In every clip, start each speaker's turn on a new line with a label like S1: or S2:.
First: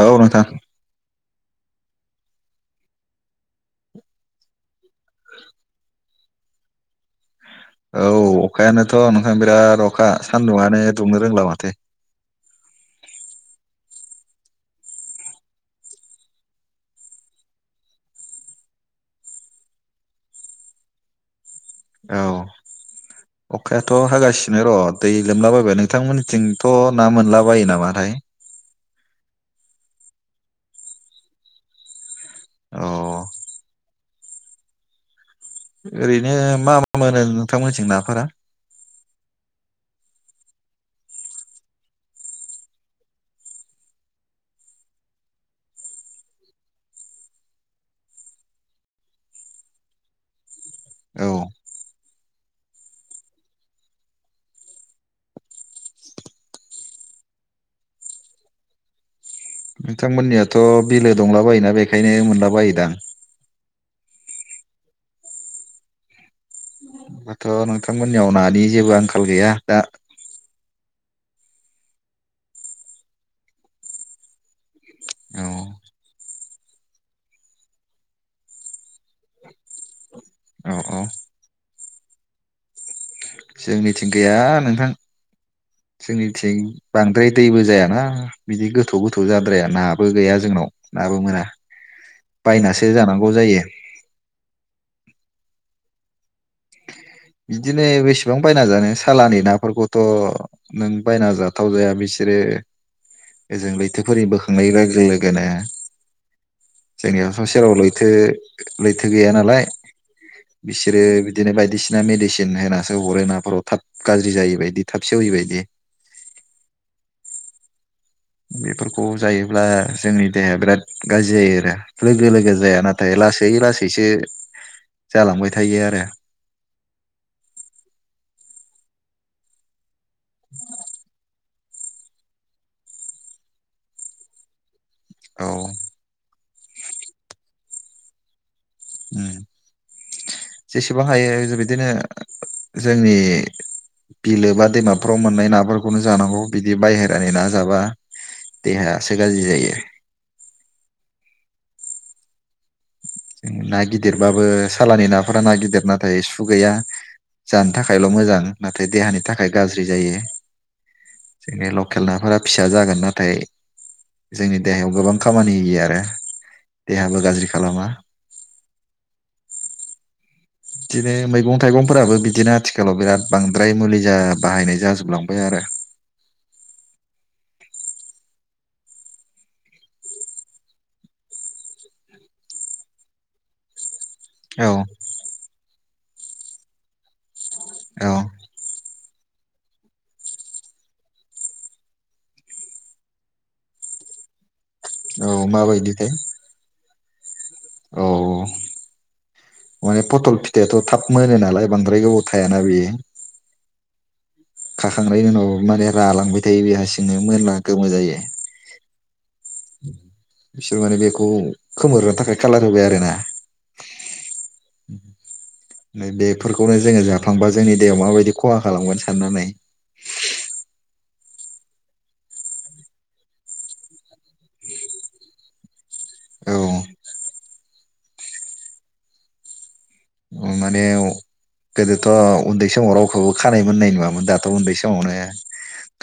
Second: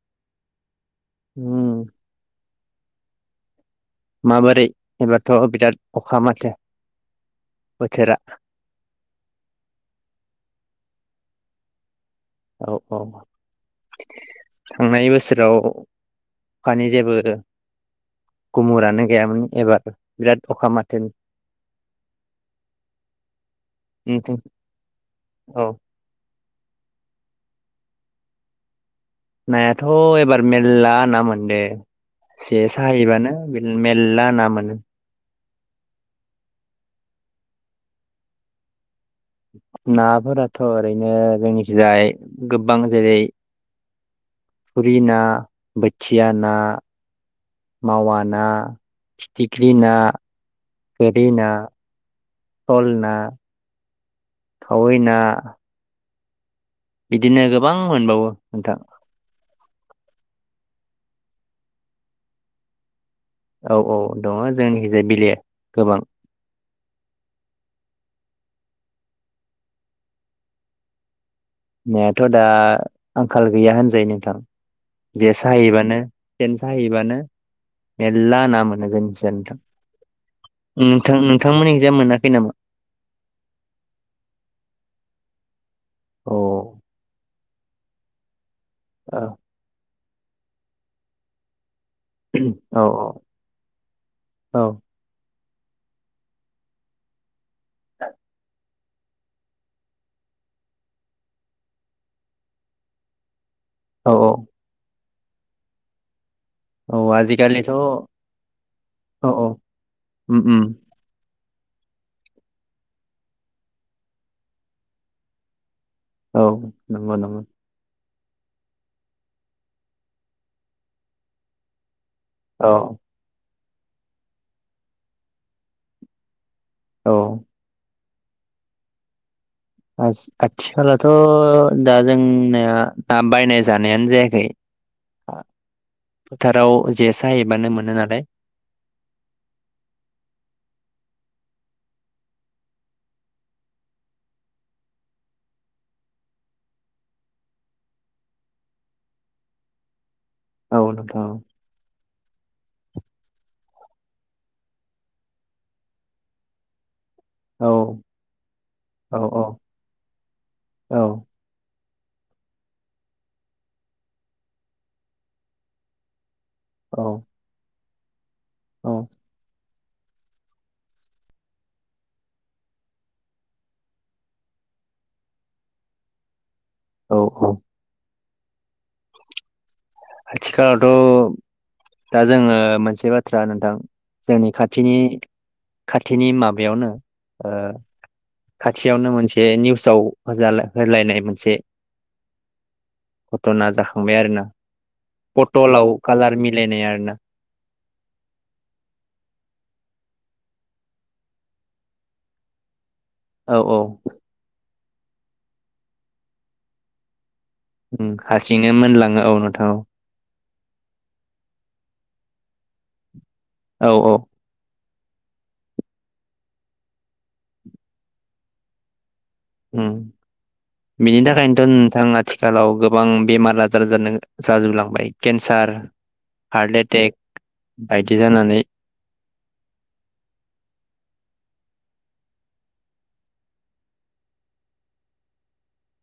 S1: औ नोंथां।
S2: होम। माबोरै? एबारथ' बिराद खा माथो।
S1: औ
S2: बोथोरा
S1: अखायानोथ' नोंथां बिराद अखा सान्दुंआनो दुंनो रोंला माथो।
S2: औ औ थांनाय बोसोराव अखानि जेबो गुमुरानो गैयामोन एबार बिराद अखा माथो।
S1: औ अखायाथ'
S2: नोंथिं
S1: हागासिनो र' दै
S2: औ
S1: लोमलाबायबाय नोंथांमोननिथिं थ' ना मोनलाबायो नामाथाय
S2: नायाथ' एबार मेरला ना मोनदे । से
S1: औ
S2: साहै बानो [unintelligible] एला ना मोनो ।
S1: ओरैनो मा मा मोनो नोंथांमोनथिं नाफोरा?
S2: नाफोराथ' ओरैनो जोंनिथिजाय गोबां जेरै थुरि ना बोथिया ना मावा ना फिथिख्रि ना। गोरि
S1: औ
S2: ना। सल ना। खावै ना। बिदिनो गोबां मोनबावो नोंथां।
S1: नोंथांमोनियाथ' बिलो दंला बायोना बेखायनो मोनला बायो दां।
S2: औ औ दङ जोंनिजे बिलो गोबां ।
S1: हाथ' नोंथांमोननियाव नानि जेबो आंखाल गैया दा।
S2: नायाथ' दा आंखाल गैया होनजायो नोंथां जे
S1: औ
S2: साहैबानो सेन साहैबानो मेरला ना मोनो जोंनिथिं जाय
S1: औ
S2: नोंथां
S1: औ
S2: नोंथां- नोंथांमोनिजाय मोनाखै नामा?
S1: जोंनिथिं गैया नोंथां।
S2: औ
S1: जोंनिथिं बांद्राय दैबो जायाना। बिदि गोथौ
S2: औ
S1: गोथौ जाद्राया ना। बो गैया जोंनाव नाबो मोना।
S2: औ
S1: बायनासो जानांगौ जायो।
S2: औ
S1: बिदिनो बेसेबां बायना जानो सालानि नाफोरखौथ' नों बायना जाथाव जाया बिसोरो ओजों लैथो
S2: औ
S1: फोरि बोखांनाय लोगो [unintelligible]
S2: औ
S1: [unintelligible] जोंनि हाखर
S2: आजिखालिथ'
S1: सेराव
S2: औ
S1: लैथो लैथो गैया
S2: औ
S1: नालाय
S2: उम उम
S1: बिसोरो बिदिनो बायदिसिना मेडिसिन होनासो हरो नाफोराव थाब गाज्रि जायि बायदि थाब सेवि बायदि।
S2: औ नंगौ नंगौ।
S1: बेफोरखौ जायोब्ला जोंनि देहाया बिराद गाज्रि जायो आरो। लोगो लोगो जाया
S2: औ
S1: नाथाय लासै लासै इसो जालांबाय थायो आरो।
S2: औ। आथिखलाथ'। दा जोंनिया दा बायनाय जानायानो जायाखै।
S1: औ।
S2: फोथाराव जे साहबानो मोनो नालाय।
S1: जेसेबां हायो बिदिनो जोंनि बिलो बा दैमाफोराव मोननाय नाफोरखौनो जानांगौ बिदि बायहेरानि ना जाबा देहायासो गाज्रि जायो।
S2: औ नोंथां।
S1: ना गिदिरबाबो सालानि नाफोरा ना गिदिर नाथाय सु गैया। जानो
S2: औ
S1: थाखायल' मोजां नाथाय
S2: औ
S1: देहानि थाखाय गाज्रि जायो
S2: औ
S1: जोंनि लखेल नाफोरा फिसा जागोन नाथाय जोंनि देहायाव गोबां खामानि होयो आरो। देहाबो
S2: औ
S1: गाज्रि खालामा।
S2: औ।
S1: बिदिनो मैगं थाइगंफोराबो बिदिनो आथिखालाव बिराद बांद्राय मुलि जा बाहायनाय जाजोबलांबाय आरो।
S2: औ औ। आथिखालावथ' दा जोंङो मोनसे बाथ्रा नोंथां जोंनि
S1: औ
S2: खाथिनि खाथिनि माबायावनो ओ
S1: औ
S2: खाथि थियावनो मोनसे निउसाव होजा होलायनाय मोनसे घटना जाखांबाय आरो ना।
S1: औ
S2: फटलाव
S1: माबायदिथाय
S2: कालार मिलायनाय आरोना।
S1: औ। माने पथल फिथायाथ' थाब मोनो नालाय बांद्राय गोबाव थायाना बियो।
S2: औ औ।
S1: खाखांनायनि उनाव माने रालांबाय थायो बे हासिंनो मोनना
S2: ओं हारसिंनो मोनलांङो औ नों औ।
S1: बिसोर माने बेखौ खोमोनो थाखाय खालार होबाय आरो ना।
S2: औ औ।
S1: बेफोरखौनो जोंङो जाफ्रांबा जोंनि देेहायाव माबायदि खहा खालामगोन सो सानना नाय
S2: उम बिनि थाखायनोथ' नोंथां आथिखालाव गोबां बेमार आजार जानो जाजोबलांबाय केन्सार
S1: औ
S2: हार्ट एटेक बायदि जानानै
S1: माने अ गोदोथ' उन्दै समाव रावखौबो खानाय मोननाय नुवामोन दाथ' उन्दै समावनो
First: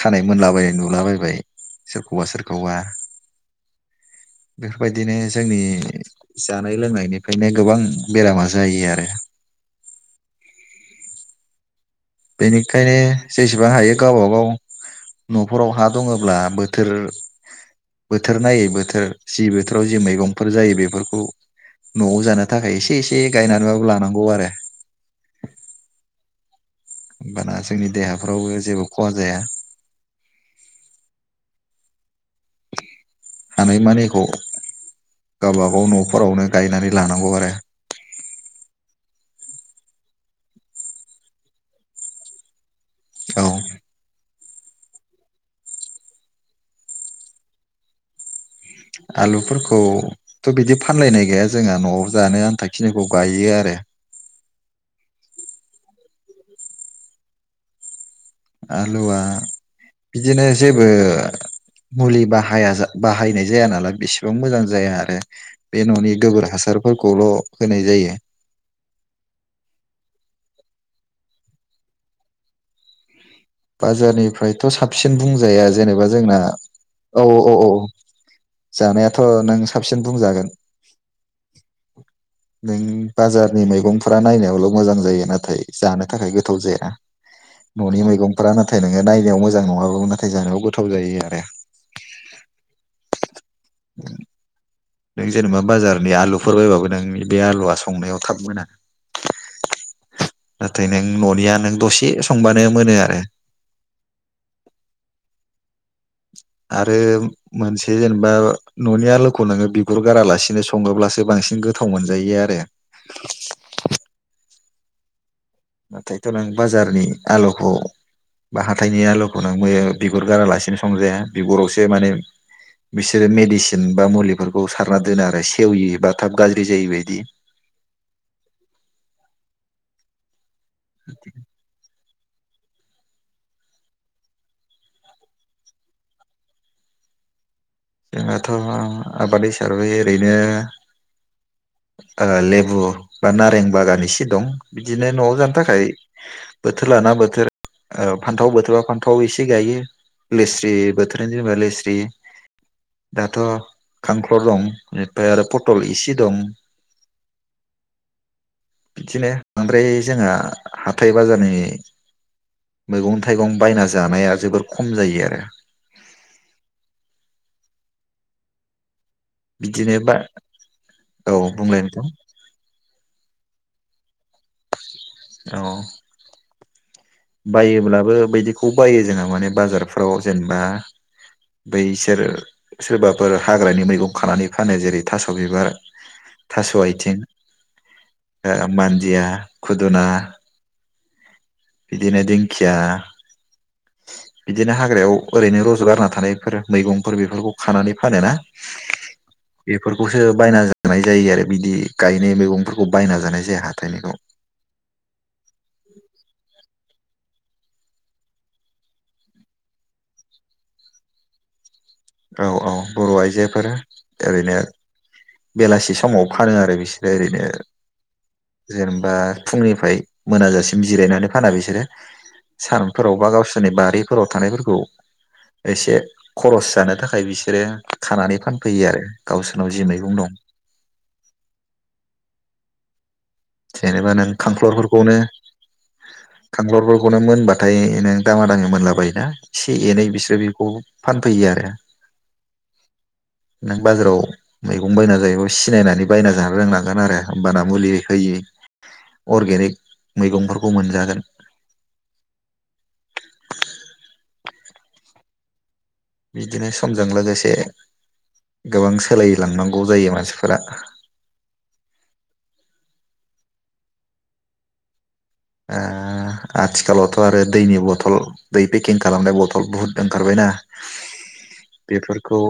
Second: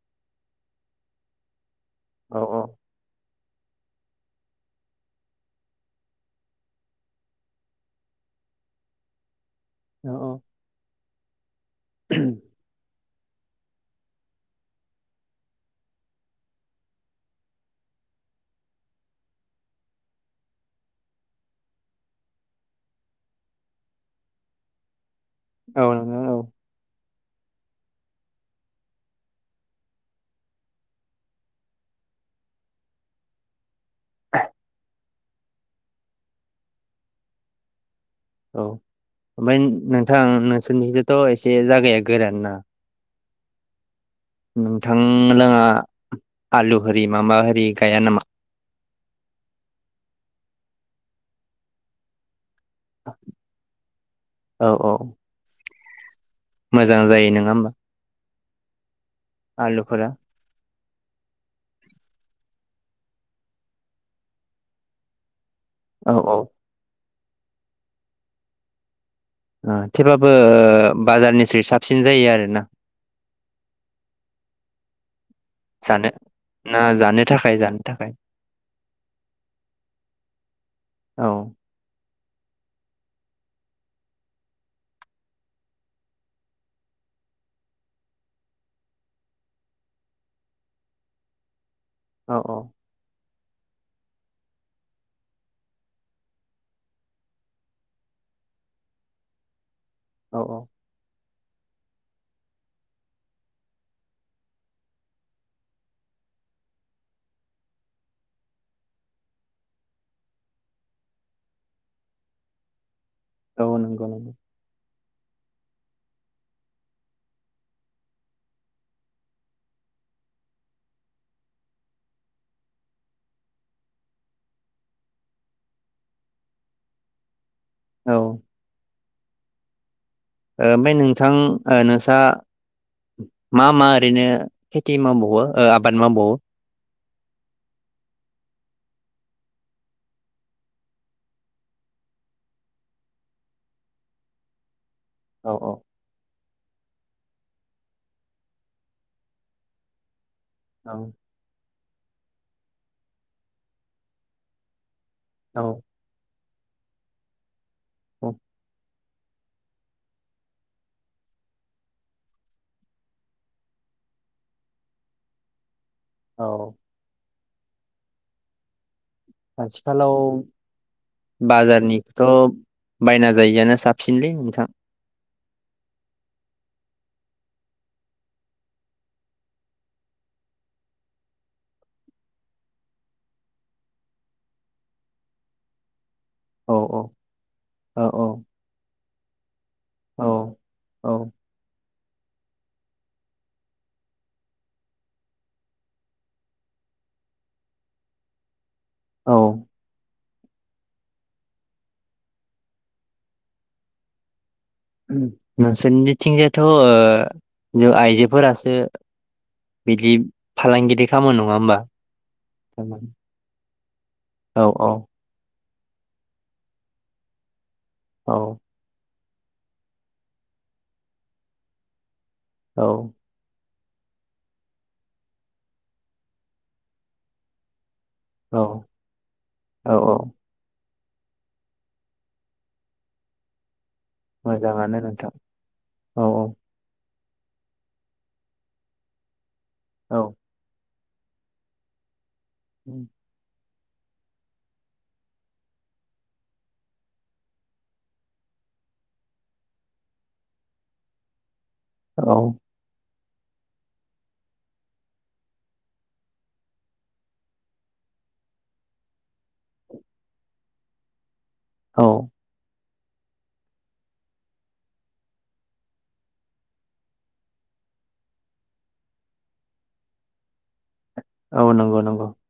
S1: खानाय मोनलाबाय नुलाबायबाय। सोरखौबा
S2: औ औ
S1: सोरखौबा बेफोरबायदिनो जोंनि जानाय लोंनायनिफ्रायनो गोबां बेरामा जायो आरो
S2: औ औ
S1: बेेनिखायनो जेसेबां हायो गावबागाव न'फोराव हा दंङब्ला बोथोर बोथोर नायै बोथोर जि बोथोराव जि मैगंफोर जायो बेफोरखौ न'आव जानो थाखाय एसे एसे गायनानैबाबो लानांगौ आरो।
S2: औ नोंथां औ
S1: होमबाना जोंनि देहाफ्रावबो जेबो खहा जाया। हानायमानिखौ गावबागाव न'फोरावनो गायनानै लानांगौ आरो।
S2: औ ओमफ्राय नो नोंथां नोंसोरनिथथ' एसे जायागाया गोरान ना?
S1: औ
S2: नोंथां लोङा आलु होरि मा मा होरि गाया नामा?
S1: आलुफोरखौथ' बिदि फानलायनाय गैया जोंहा न'आव जानो आन्था खिनिखौ गायो आरो।
S2: औ औ मोजां जायो नङा होमबा?
S1: आ लुवा
S2: आलुफोरा
S1: बिदिनो जेबो मुलि बाहाया जा- बाहायनाय जाया नालाय बेसेबां मोजां जाया आरो। बे न'नि
S2: औ औ
S1: हासारफोरख खौल' होनाय जायो।
S2: ओ थेवब्लाबो बाजारनिस्रुय साबसिन जायो आरोना।
S1: बाजारनिफ्रायथ' साबसिन बुंज जाया जेनेबा
S2: जानो
S1: जोंना
S2: ना जानो
S1: औ
S2: थाखाय
S1: औ औ
S2: जानो थाखाय
S1: जानायाथ' नों साबसिन बुंजागोन।
S2: औ औ
S1: नों बाजारनि मैगंफ्रा नायनायावल' मोजां जायो नाथाय जानो थाखाय गोथाव जाया न'नि मैगंफोरा नाथाय नोङो नायनायाव मोजां नङाब्लाबो नाथाय जानायाव गोथाव जायो आरो।
S2: औ
S1: नों जेनेबा बाजारनि आलुफोर बायबाबो नोंनि बे आलुआ संनायाव थाब मोना।
S2: औ औ
S1: नाथाय नों न'निया नों दसे संबानो मोनो आरो। आरो मोनसे जेनेबा न'नि आलुखौ नोङो बिगुर गारालासिनो सङोब्लासो बांसिन गोथाव मोनजायो आरो।
S2: औ नंगौ ओं।
S1: नाथायथ' नों बाजारनि आलुखौ बा हाथाइनि आलुखौ नों मै बिगुर गारालासिनो संजाया बिगुरावसो माने बिसोरो मेडिसिन बा मुलिफोरखौ सारना दोनो आरो सेविबा थाब गाज्रि जायो बायदि।
S2: औ। ओमफ्राय नोंथां ओ नोंसा मा मा ओरैनो खेथि मावबावो ओ आबाद मावबावो?
S1: जोंहाथ' आबाद हिसाबै ओरैनो ओ-लेबु बा नारें बागान एसे दं। बिदिनो न'आव
S2: औ
S1: जानो
S2: औ
S1: थाखाय बोथोर लाना बोथोर ओ फान्थाव बोथोरा फान्थाव एसे गायो। लेस्रि
S2: औ
S1: बोथोर जेब्ला लेस [unintelligible] दाथ' खांख्ल' दं । इनिफ्राय आरो
S2: औ
S1: पटल इसे दं ।
S2: औ ।
S1: बिदिनो बांद्राय जोंहा हाथाइ बाजारनि मैगं थाइगं बायना जानाया जोबोर खम जायो आरो
S2: औ ।
S1: बिदिनो बा
S2: आथिखालाव
S1: औ बुंलाय नोंथां
S2: बाजारनिखौथ' बायना जायैयानो साब सिनलै नोंथां ।
S1: औ । बायोब्लाबो बिदिखौ बायो जोंहा माने बाजारफ्राव जेनेबा बैसोर सोरबाफोर हाग्रानि मैगं खानानै फानो जेरै थास' बिबार
S2: औ
S1: थास'
S2: औ
S1: आथिं
S2: औ औ
S1: ओ मान दिया । खुदना
S2: औ औ
S1: बिदिनो दिंखिया बिदिनो हाग्रायाव ओरैनो रज' गारना थानायफोर मैगंफोर बेफोरखौ खानानै फानो ना
S2: औ
S1: बेफोरबो सो बायना जानाय जायो आरो बिदि गायनाय मैगंफोरखौ बायना जानाय जाया हाथथायनिखौ ।
S2: नोंसोरनिथिंजाय थ' ओ आइजोफोरासो बिदि फालांगिरि खामो नङा होमबा?
S1: औ औ बर' आइजोफोर ।
S2: औ औ
S1: बेलासि समाव फानो आरो बिसोरो ओरैनो
S2: औ
S1: जेनेबा फुंनिफ्राय मोनाजासिम जिरायनानै फाना बिसोरो ।
S2: औ
S1: सानफोरावबा गावसोर बारिफोराव थानायफोरखौ एसे खरस जानो थाखाय बिसोरो खानानै फानफैयो आरो गावसोरनाव जि
S2: औ
S1: मैगं
S2: औ
S1: दं । जेनेबा नों
S2: मोजाङानो
S1: खांख्लरफोरखौनो
S2: नोंथां औ
S1: खांख्लरफोरखौ खौनो मोनबाथाय नों दामा दामि मोनलाबायायोना एसे एनै
S2: औ
S1: बिसोरो बेखौ फानफैयो आरो
S2: [inaudible]
S1: नों बाजाराव मैगं बायना जायोबा सिनायनानै बायना जानो रोंनांगोन आरो होमबाना मुलि होयै अर्गेनिक मैगंफोरखौ मोनजागोन
S2: औ
S1: बिदिनो समजों लोगोसे गोबां सोलायलांनांगौ जायो मानसिफोरा।
S2: औ
S1: अ आथिखालावथ आरो दैनि बथल दै पेकिं खालामनाय बथल बुहुद ओंखारबायना?
S2: औ नंगौ नंगौ
S1: बेफोरखौ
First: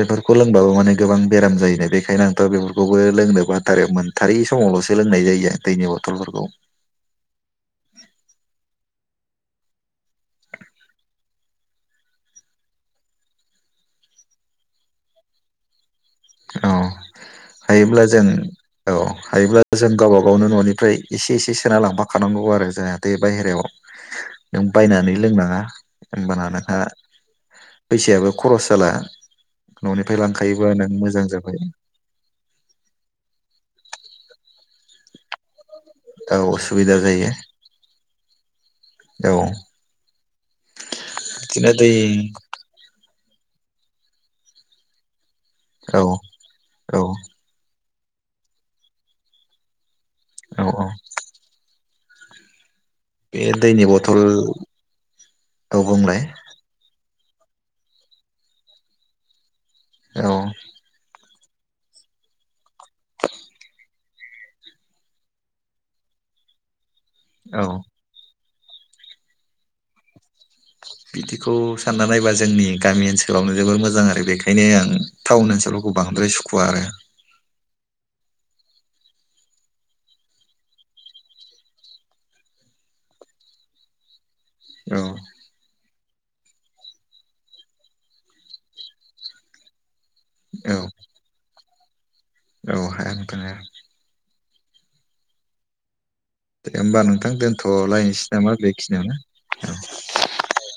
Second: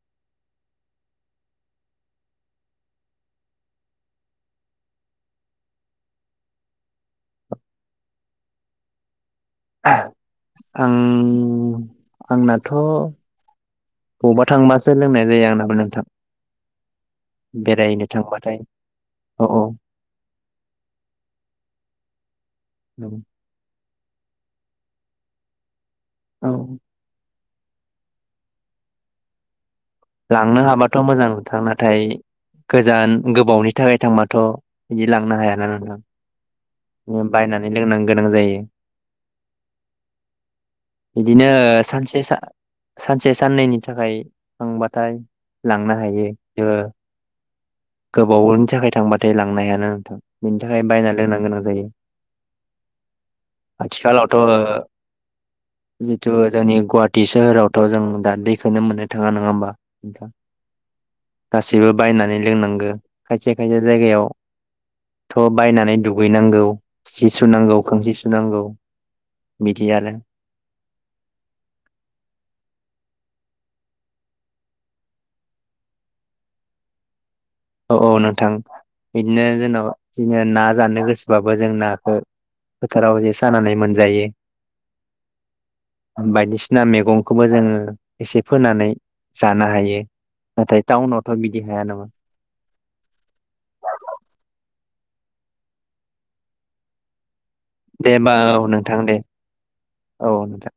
S1: बेफोरखौ लोंबाबो माने गोबां बेराम जायोनो बेखायनो आंथ बेफोरखौबो लोंनो बाथारो। मोनथारै समावलसो लोंनाय जायो दैनि बथलफोरखौ।
S2: आं आंनाथ‌ बबावबा थांबासो लोंनाय जायो आंनाबो नोंथां।
S1: औ हायोब्ला
S2: बेरायनो
S1: जों
S2: थांबाथाय
S1: औ हायोब्ला जों गावबा गाव गावनो न'निफ्राय एसे एसे सोना लांफाखानांगौ औ आरो जोंहा
S2: औ
S1: बे बाहहेरायाव नों बायनानै लोंनाङा होनबाना
S2: औ
S1: नोंहा फैसायाबो खरस जाला ननिफ्राय
S2: लांनो
S1: लांखायोबा नों
S2: हाबाथ'
S1: मोजां
S2: मोजां
S1: जाबाय
S2: नोंथां नाथाय गोजान गोबावनि थाखाय थांबाथ' बिदि लांनो हायाना नोंथां।
S1: औ सुबिदा जायो
S2: बायनानै लोंनां गोनां जायो
S1: औ
S2: बिदिनो सानसे सानसे साननैनि थाखाय थांबाथाय लांनो
S1: औ
S2: हायो ओ
S1: औ
S2: गोबावनि थाखाय थांबाथाय लांनो हायाना नोंथां। बेनि
S1: औ औ
S2: थाखाय बायनानै लोंनो गोनां जायो।
S1: बे दैनि बथल
S2: आथिखालावथ'
S1: औ बुंलाय
S2: जिथु जोंनि गुवा हाटी सोहोरावथ' जों दा दैखोननो मोननो थाङा नङा होमबा
S1: औ
S2: नोंथां? गासैबो बायनानै लोंनां गो खायसे खायसे जायगायाव थ' बायनानै दुगैनांगौ। सि
S1: औ
S2: सुनांगौ, खांसि सुनांगौ। बिदि आरो।
S1: बिदिखौ सानना नायबा जोंनि गामि ओनसोलावनो जोबोर मोजां आरो बेखायनो आं टाउन ओनसोलफोरखौ बांद्राय सुखुवा आरो।
S2: औ औ नोंथां बिदिनो जेन जिङो ना जानो गोसोबाबो जों नाखौ फोथाराव जे सानानै मोनजायो।
S1: औ।
S2: बायदिसिना मैगंखौबो जोङो एसे फोनानै जानो हायो।
S1: औ
S2: नाथाय टाउनावथ' बि दि हाया नामा
S1: औ हाया नोंथां हाया। दे होमबा नोंथां दोन
S2: दे होमबा औ नोंथां दे औ नोंथां।